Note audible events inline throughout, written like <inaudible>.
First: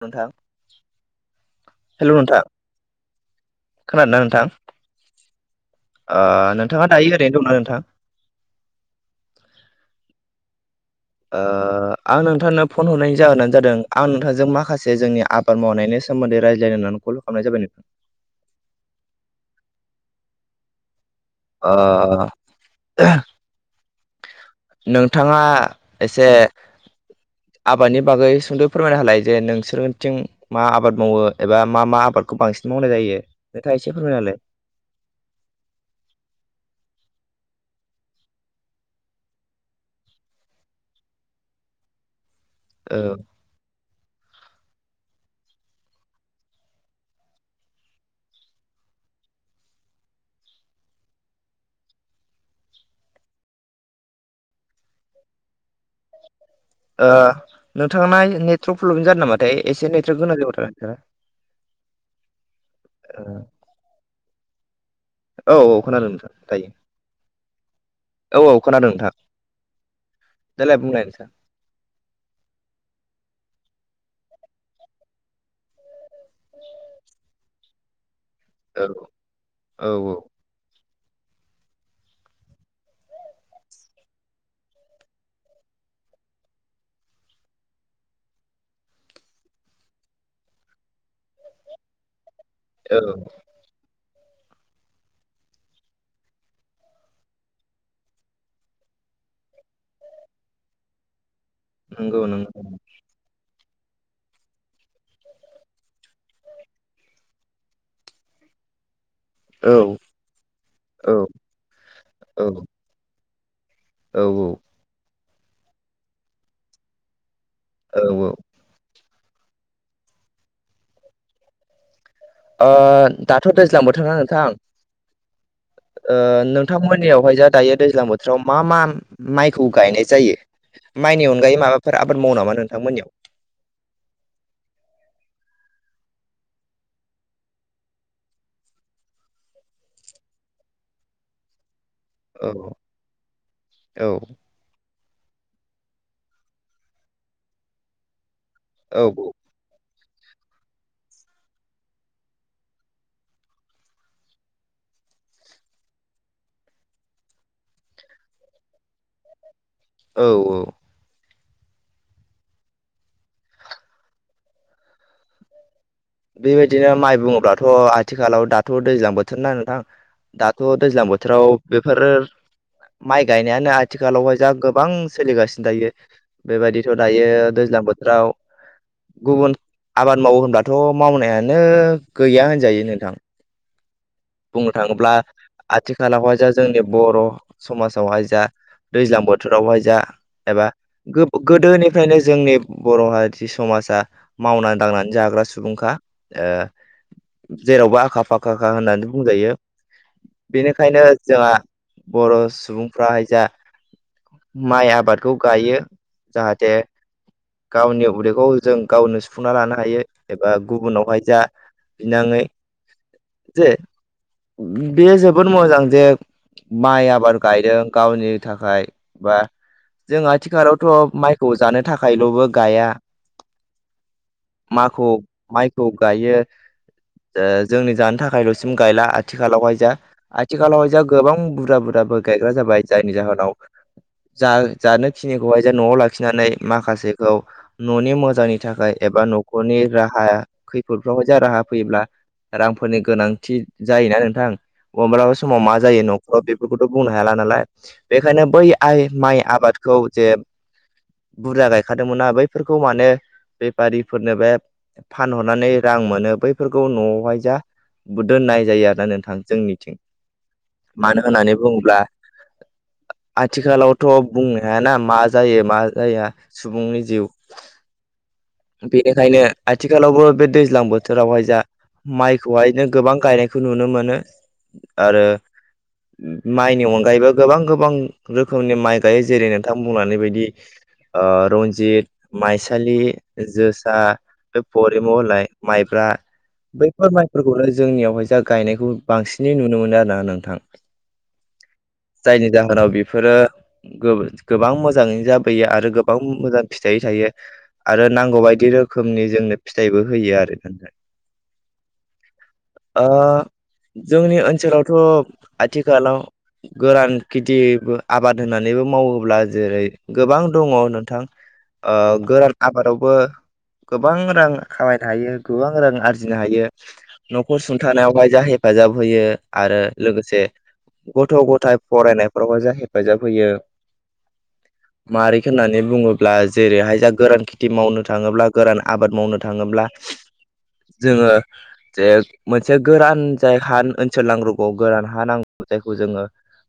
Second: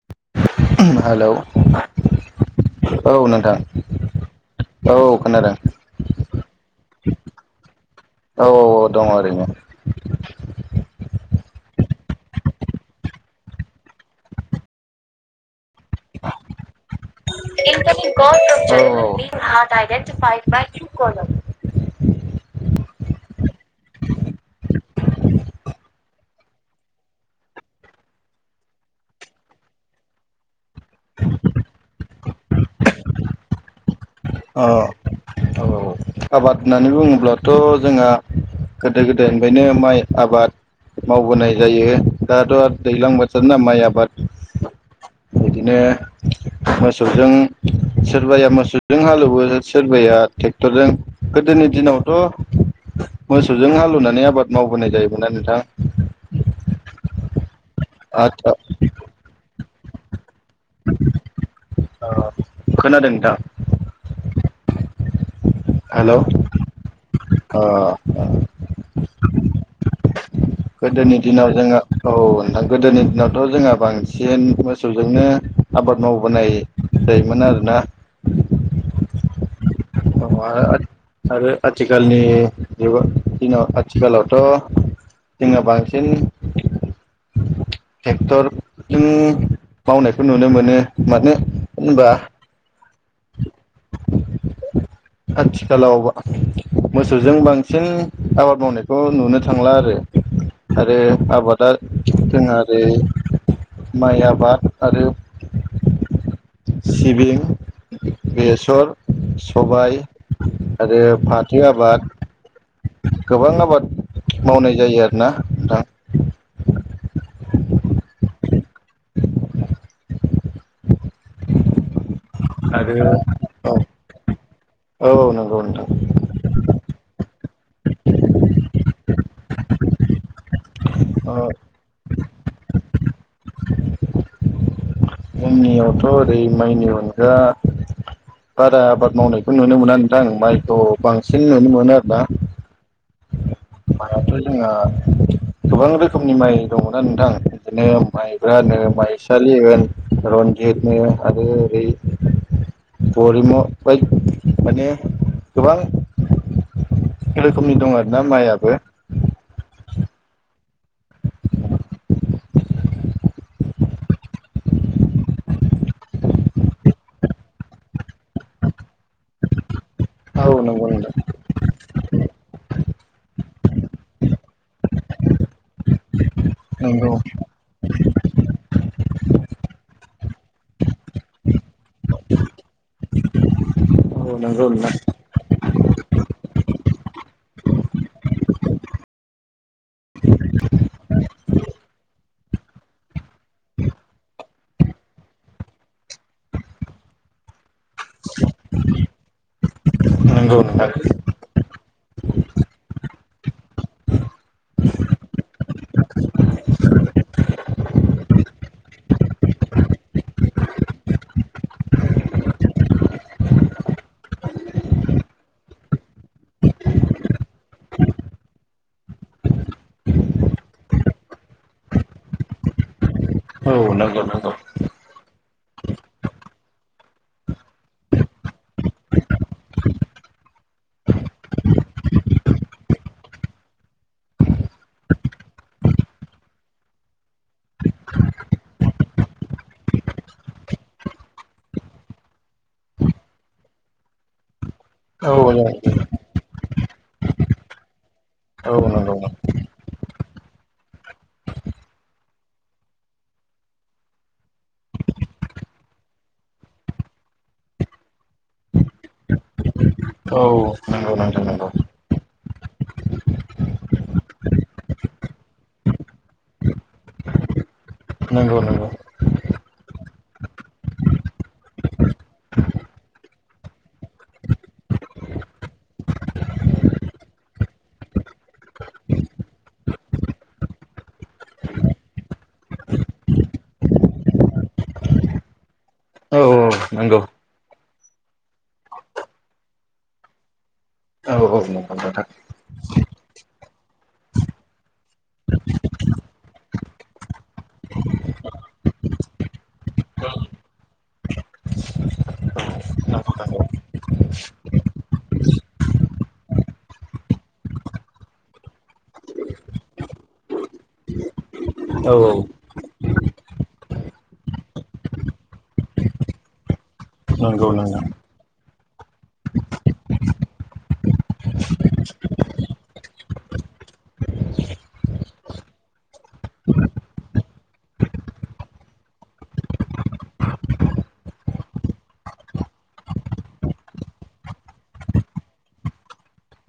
नोंथां hello hello नोंथां औ नोंथां खोनादोंना नोंथां औ खोनादों ओ नोंथाङा दायो ओरैनो दंना नोंथां? औ औ औ दङ ओरैनो आं नोंथांनो फन हरनायनि जाहोनानो जादों आं नोंथांजों माखासे जोंनि आ जाबाय नोंथां। <inaudible> <inaudible> अ नोंथाङा एसे आबादनि बागै सुंद' फोरमायना होलाय जे नोंसोरथिं मा आबाद मावो एबा मा मा आबादखौ बांसिन मावनाय जायो फोरमायना होलाय अ औ आबाद होननानै बुङोब्लाथ' जोंहा गोदो-गोदायनिफ्रायनो माइ आबाद मावबोनाय जायो। दाथ' आरो दैज्लां औ बोथोर ना माइ आबाद बिदिनो मोसौजों सोरबाया मोसौ जों हालेवो सोरबाया ट्रेक्टरजों गोदोनि दिनावथ' मोसौजों हालौवनानै आबाद मावबोनाय जायोमोना नोंथां। ओ नोंथाङा आदसा नेटवर्क प्रब्लेम जादों नामाथाय एसे नेटवारर्क गोनां जाब थ खोनादों <unintelligible> ओ नोंथां औ औ खोनादों हेलौ नोंथां दायो अ औ औ खोनादों नोंथां। देलाय बुंलाय गोदोनि नोंथां। दिनाव जोङो औ नोंथां गोदोनि दिनावथ' जोंहा बांसि सिन मोसौजोंनो आबाद मावबोनाय जायोमोन आरोना औ औ औ आरो आथिखालनि दिनाव आथिखालावथ' जों बांसिन टेक्टरजों मावउनाय खौ नुनो मोनो मानो होनबा औ आथिखाल बा मोसौजों बांसिन आबाद मावनायखौ नुनो थांला आरो आरो आबाद आ नंगौ जोहा नंगौ आरो माइ आबाद आरो सिबिं बेसर औ सबाय आरो औ फाथो आबाद औ गोबां आबाद औ मावनाय जायो आरोना नोंथां औ औ ओ दाथ' नोंथां दैज्लां बोथोरना नोंथां औ औ नंगौ नोंथां ओ नोंथांमोननियावहाय जा दायो दैज्लां बोथोराव मा मा माइखौ गायनाय जायो? माइनि ओ अनगायै माबाफोर आबाद मावओ नामा नोंथांमोननियाव? जोंनियावथ' ओरै माइनि अनगा बारा आबाद मावनायखौ नुनो मोना नोंथां माइखौ बांसिन नुनो मोनो । दा औ औ माइआथ' जोंहा गोबां रोखोमनि माइ दङना नोंथां बिदिनो माइब्रा नो औ माइसालि होन रनजिथनो आरो आरै फरिमल <unintelligible> माने गोबां रोखोमनि दं आरोना माइयाबो औ औ बेबायदिनो माइ बुङोब्लाथ' आथिखालाव दाथ' दैज्लां बोथोरना नोंथां औ दाथ' नंगौ दैज्लां नोंथां बोथोराव बेफोर माइ गायनायानो आथिखालावहाय जा गोबां सोलिगासिनो दायो। बेबायदिथ' नंगौ दायो दैज्लां बोथोराव गुबुन आबाद मावो होनबा थ' मावनायानो गैया होनजायो नोंथां। औ नंगौ बुंनो नोंथां थाङोब्ला आथिखालावहाय जा जोंनि बर' समाजावहाय जा दैज्लां बोथोरावहाय जा एबा गो-गोदोनिफ्रायनो जोंनि बर'हा थि समाव जा मावनानै दांनानै जाग्रा सुबुंखा ओ जेरावबो आखा फाखाखा होननानै बुंजायो नंगौ बेनिखायनो नोंथां जोंहा बर' सुबुंफ्राहाय जा माइ आबादखौ गायो जाहाथे गावनि उदैखौ जों गावनो सुफुंना लानो हायो एबा गुबुनावहाय जा बिनाङै जे बेयो जोबोद मोजां जे माइ आबाद गायदों गावनि थाखाय बा जों आथिखालावथ' माइखौ जानो थाखायल'बो गाया <unintelligible> माखौ माइखौ गायो ओ जोंनि जानो थाखायल'सो गायला आथिखालावहाय जा आथिखालावहाय जा गोबां बुरजा बुरजाबो गायग्रा जाबाय जायनि जाहोनाव जा जानोखिनिखौहाय जे न'आव लाखिनानै माखासेखौ न'नि मोजांनि थाखाय एबा न'खरनि राहा खैफोदफ्रावहाय जा राहा फैयोब्ला रांफोरनि गोनां थि जायोना नोंथां मब्लाबा औ समाव मा जायो न'खराव बे फोरखौथ' बुंनो हाला नालाय बेखायनो बै आइ नंगौ माइ आबादखौ जे बुरजा गायखादोंमोनना बैफोरखौ मानो बेफारिफोरनो बे फानहरनानै रां मोनो बैफोरखौ न'आवहाय जा दोननाय जायो आरोना नोंथां जोंनिथिं औ नंगौ मानो नोंथां होननानै बुङोब्ला <inaudible> आथिखालावथ' बुंनो हायाना मा जायो मा जाया सुबुंनि जिउ नंगौ नंगौ ओंखायनो आथिखालावबो बे दैज्लां बोथोरावहाय जा माइखौहायनो गोबां गायनायखौ नुनो मोनो आरो माइनि अनगायैबो गोबां गोबां रोखोमनि माइ गायो जेरै- नोंथां बुंलांनाइ बायदि ओ रनजित माइसालि जोसा बे फरिमल होननाय माइब्रा बा औ औ बैफोर नंगौ माइफोरखौनो जोंनियावहाय जा गायनायखौ बांसिनै नुनो मोनो आरोना नोंथां। औ औ जायनि जाहोनाव बेफोरो गोब गोबां मोजाङैनो जाबोयो आरो गोबां मोजां फिथाइ थायो आरो नांगौबायदि रो खोमनि जोंनो फिथाइबो होयो आरो। ओ जोंनि ओनसोलावथ' आथिखालाव गोरान खेथि आबाद होनानैबो मावोब्ला जेरै गोबां दङ नोंथां। ओ गोरान आबादाव बो गोबां रां खामायनो हायो गोबां रां आरजिनो हायो। न'खर नंगौ नोंथां सुंथानायावहाय जा हेफाजाब होयो आरो लोगोसे गथ' गथाय फरायनायफोरावबो जा हेफाजाब होयो। मारैख होननानै बुङोब्ला जेरैहाय जा गोरान खेथि मावनो थाङोब्ला गोरान आबाद मावनो थाङोब्ला। जोङो। जे मोनसे गोरान जाय हा ओनसोल नांग्रोगगौ गोरान हा नांगौ जायखौ जोङो।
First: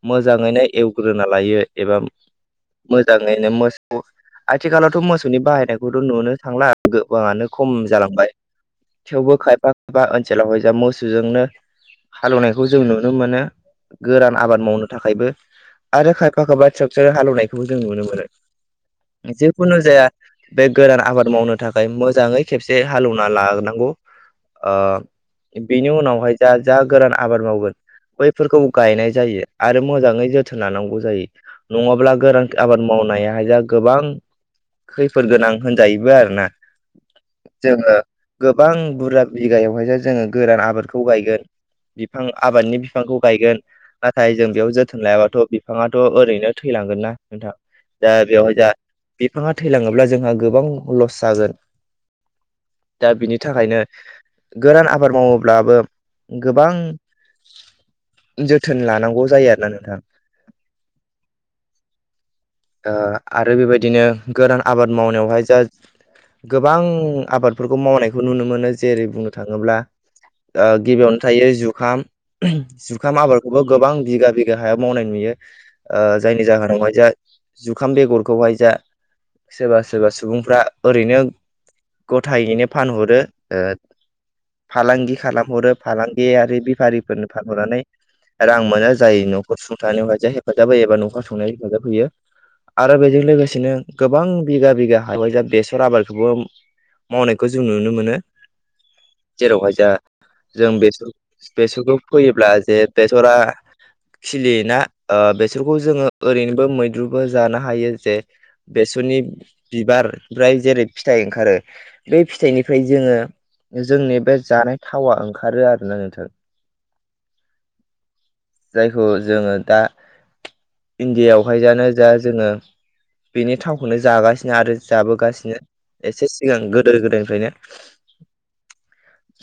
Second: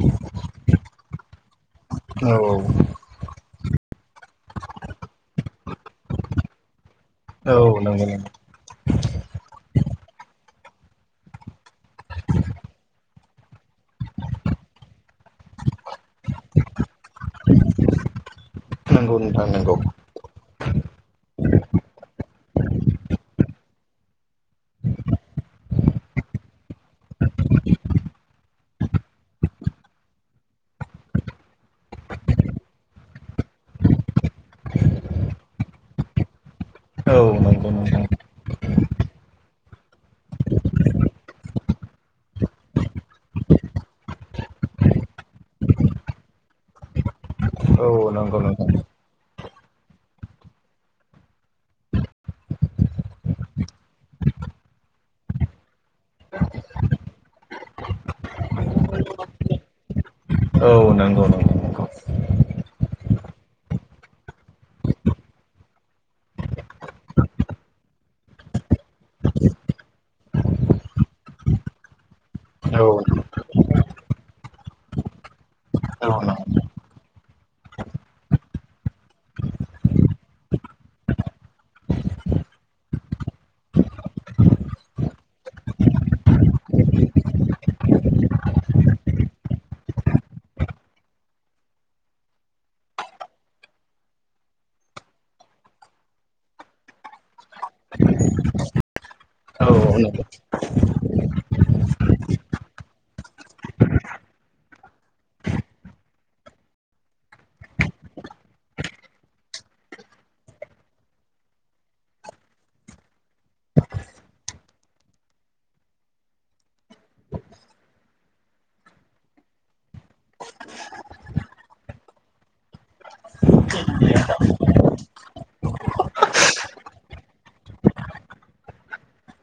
मोजाङैनो एवग्रोना लायो एबा नंगौ मोजाङैनो मोसौ आथिखालावथ' मोसौनि बाहायनायखौथ' नुनो थांला गोबाङानो नंगौ औ नंगौ औ खम नंगौ जालांबाय थेवबो खायफा खायफा ओनसोलाव हय जा मोसौजोंनो हालेवनायखौ जों नुनो मोनो गोरान आबाद मावनो थाखायबो आरो खायफा खायफा स्ट्रकसार हालेवनायखौबो जों नुनो मोनो नंगौ नोंथां जिखुनु नंगौ जाया बे गोदान आबाद मावनो थाखाय मोजाङै खेबसे हालेवना लानांगौ ओ बिनि उनावहाय जा जा गोरान आबाद मावगोन। बैफोरखौबो गायनाय जायो आरो मोजाङै जोथोन लानांगौ जायो नङाब्ला गोरान आबाद माव मावनाया गोबां खैफोद गोनां होनजायोबो आरोना। औ नंगौ जोङो नोंथां गोबां बुरजा बिगायावहाय जो जोङो गोरान आबादखौ गायगोन बिफां आबादनि बिफांखौ गायगोन नाथाय जों बेयाव जोथोन लायाबाथ' बिफाङाथ' ओरैनो थैलांगोन ना नोंथां औ दा नंगौ बेवहाय नोंथां दा बिफाङा थैलाङोब्ला जोंहा गोबां लस जागोन। दा बिनि थाखायनो गोरान आबाद मावोब्लाबो गोबां जोथोन लानांगौ जायो आरोना नोंथां। औ नंगौ नंगौ नंगौ आरो बेबायदिनो गोरान आबाद मावनायावहाय जा गोबां आबादफोरखौ मावनायखौ नुनो मोनो जेरै बुंनो थाङोब्ला ओ गिबियावनो थायो जुखाम औ जुखाम आबादखौबो गोबां बिगा बिगा हायाव मावनाय नुयो। ओ जायनि जाहोनावहाय जा जुखाम बेगरखौहाय जा सोरबा सोरबा सुबुंफ्रा ओरैनो गथायैनो फानहरो ओ फालांगि खालामहरो फालांगियारि बेफारिफोरनो फानहरनानै रां मोना जायो न'खर सुंथानायावहाय जाय हेफाजाब होयो एबा न'खर संनाय हेफाजाब होयो। आरो बेजों लोगोसेनो गोबां बिगा बिगा हाबाय जा बेसर आबादखौबो मावनायखौ जों नुनो मोनो औ जेरावहाय जा जों बेसर बेसरखौ फैयोब्ला जे बेसरा खिलियो ना ओ बेसरखौ जोङो ओरैनोबो मैद्रुबो जानो हायो जे बे सर बिसोरनि बिबार फ्राय जेरै फिथाइ ओंखारो बे फिथाइनिफ्राय जोङो जोंनि बे जानाय थावा ओंखारो आरोना नोंथां। जायखौ जोङो दा इण्डियावहाय जानो जा जोङो। बेनि थावखौनो जागासिनो आरो जाबोगासिनो एसे सिगां गोदो गोदायनिफ्रायनो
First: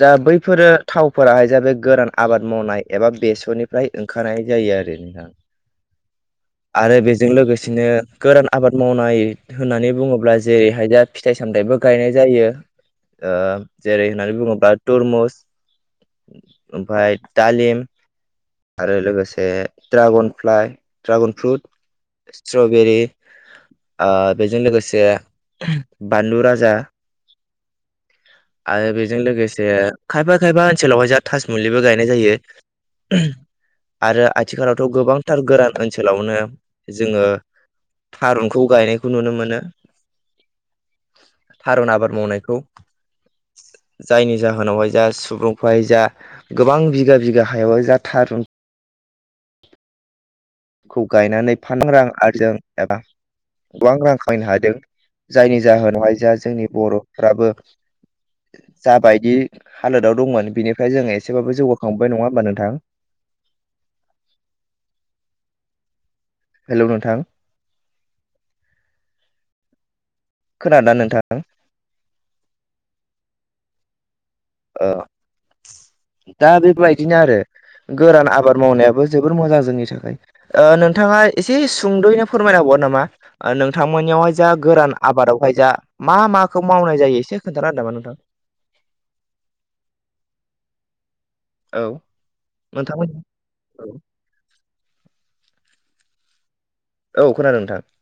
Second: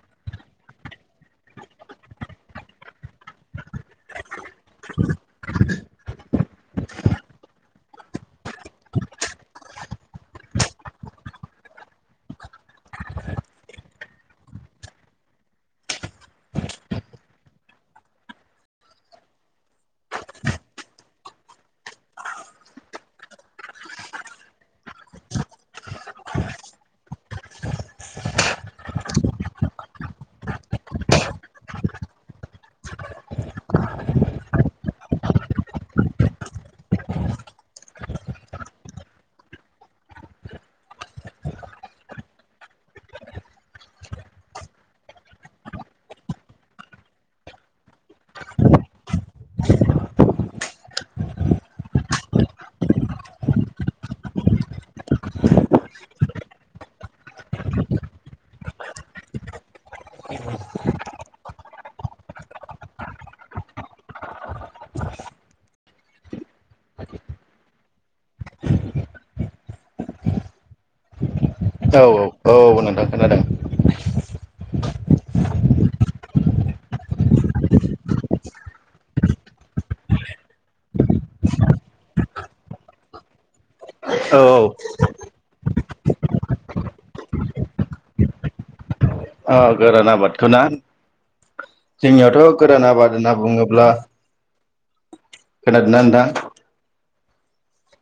जा बैफोरो थावफोराहाय जा बे गोरान आबाद मावनाय एबा बेसरनिफ्राय ओंखारनाय जायो। आरो ना नोंथां। आरो बेजों लोगोसेनो गोरान आबाद मावनाय होननानै बुङोब्ला जेरैहाय दा फिथाइ-सामथाइ बो गायनाय जायो ओ जेरै होननानै बुङोब्ला तरमुस ओमफाय दालिम आरो लोगोसे ड्रागनफ्लाइ ड्रागन फ्रुट स्ट्रबेरि ओ बेजों लोगोसे बानलु राजा <inaudible> आरो बेजों लोगोसे खायफा खायफा ओनसोलावहाय जोहा थासुमलिबो गायनाय जायो। आरो आथिखालावथ' गोबांथार गोरान ओनसोलावनो जोङो थारुनखौ गायनायखौ नुनो मोनो। थारुन आबाद मावनायखौ जायनि जाहोनावहाय जा सुबुंफ्राय जा गोबां बिघा बिघा हायावहाय जा थारुन खौ गायनानै <unintelligible> आरजों एबा गोबां रां खामायनो हादों जायनि जाहोनावहाय जोहा जोंनि बर'फ्राबो जाबायदि हालोदाव दंमोन बिनिफ्राय जोंङो एसेबाबो जौगाखांबोबाय नङा होमबा नोंथां? <inaudible> हेलौ नोंथां । खोनादोना नोंथां? औ औ औ नोंथां खोनादों । ओ दा बेबायदिनो आरो । गोरान आबाद मावनायाबो जोबोर मोजां जोंनि थाखाय ओ नोंथाङा एसे सुंदयैनो फोरमायनांगौ <unintelligible> नामा ओ नोंथांमोननियावहाय औ जा गोरान आबादाव फाय जा मा माखौ मावनाय जायो एसे खोनथाना होदो नामा नोंथां? अ गोरान आबादखौ ना? औ जोंनियावथ गोरान नोंथांमोन आबाद होनना बुङोब्ला खोनादोंना नोंथां? औ खोनादों नोंथां ।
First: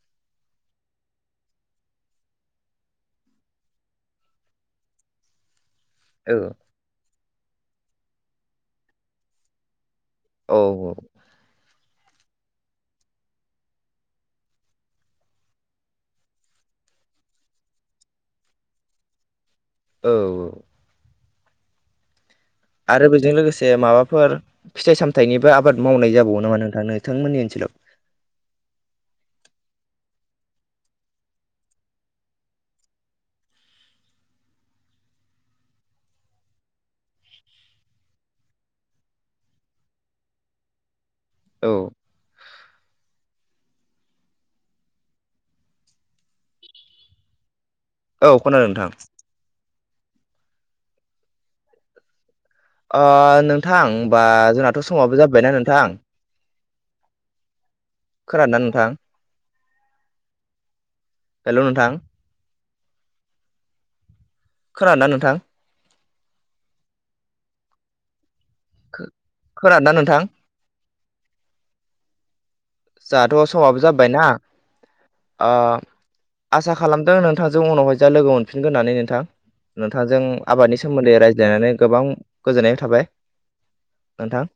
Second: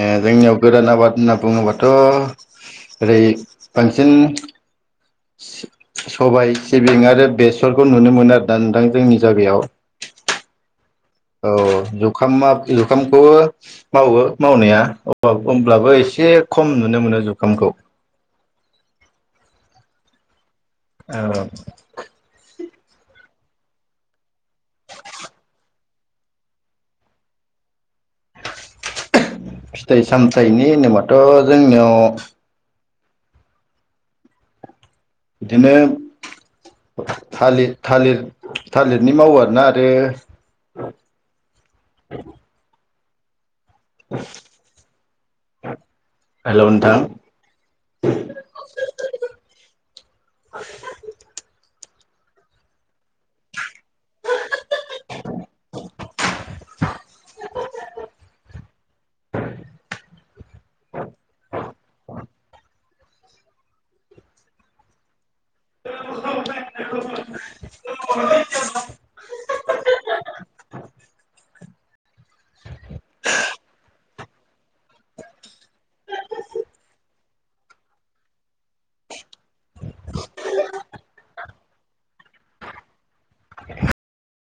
ओ जोंनियाव गोदान आबाद होनना बुङोबाथ ओरै बांसिन औ सबाय सिबिं आरो बेसरखौ नुनो मोनो आरोना नोंथां जोंनि जागायाव । औ औ । औ जुखाम आब जुखामखौबो मावो मावनाया अ होमब्लाबो एस से खम नुनो मोनो जुखामखौ । औ औ । औ । आरो बेजों लोगोसे माबाफोर फिथाइ सामथाइनिबो आबाद मावनाय जाबावो नामा नोंथां नोंथांमोननि ओनसोलाव? <inaudible> फिथाइ सामथाइनि होनोबाथ जोंनियाव बिदिनो थालिर थालिर थालिरनि मावो आरोना आरो औ । हेलौ नोंथां । औ खोनादों नोंथां । <inaudible> ओ नोंथां होमबा जोंनाथ समाबो जाबायना नोंथां? खोनादोंना नोंथां? हेलौ नोंथां । खोनादोंना नोंथां? खो <unintelligible> खोनादोंना नोंथां? जोहाथ समाबो जाबायना ओ आसा खालामदों नोंथांजों उनावहाय जा लोगो मोनफिनगोन होननानै नोंथां । नोंथांजों आबादनि सोमोन्दै रायज्लायनानै गोबां गोजोननाय थाबाय । नोंथां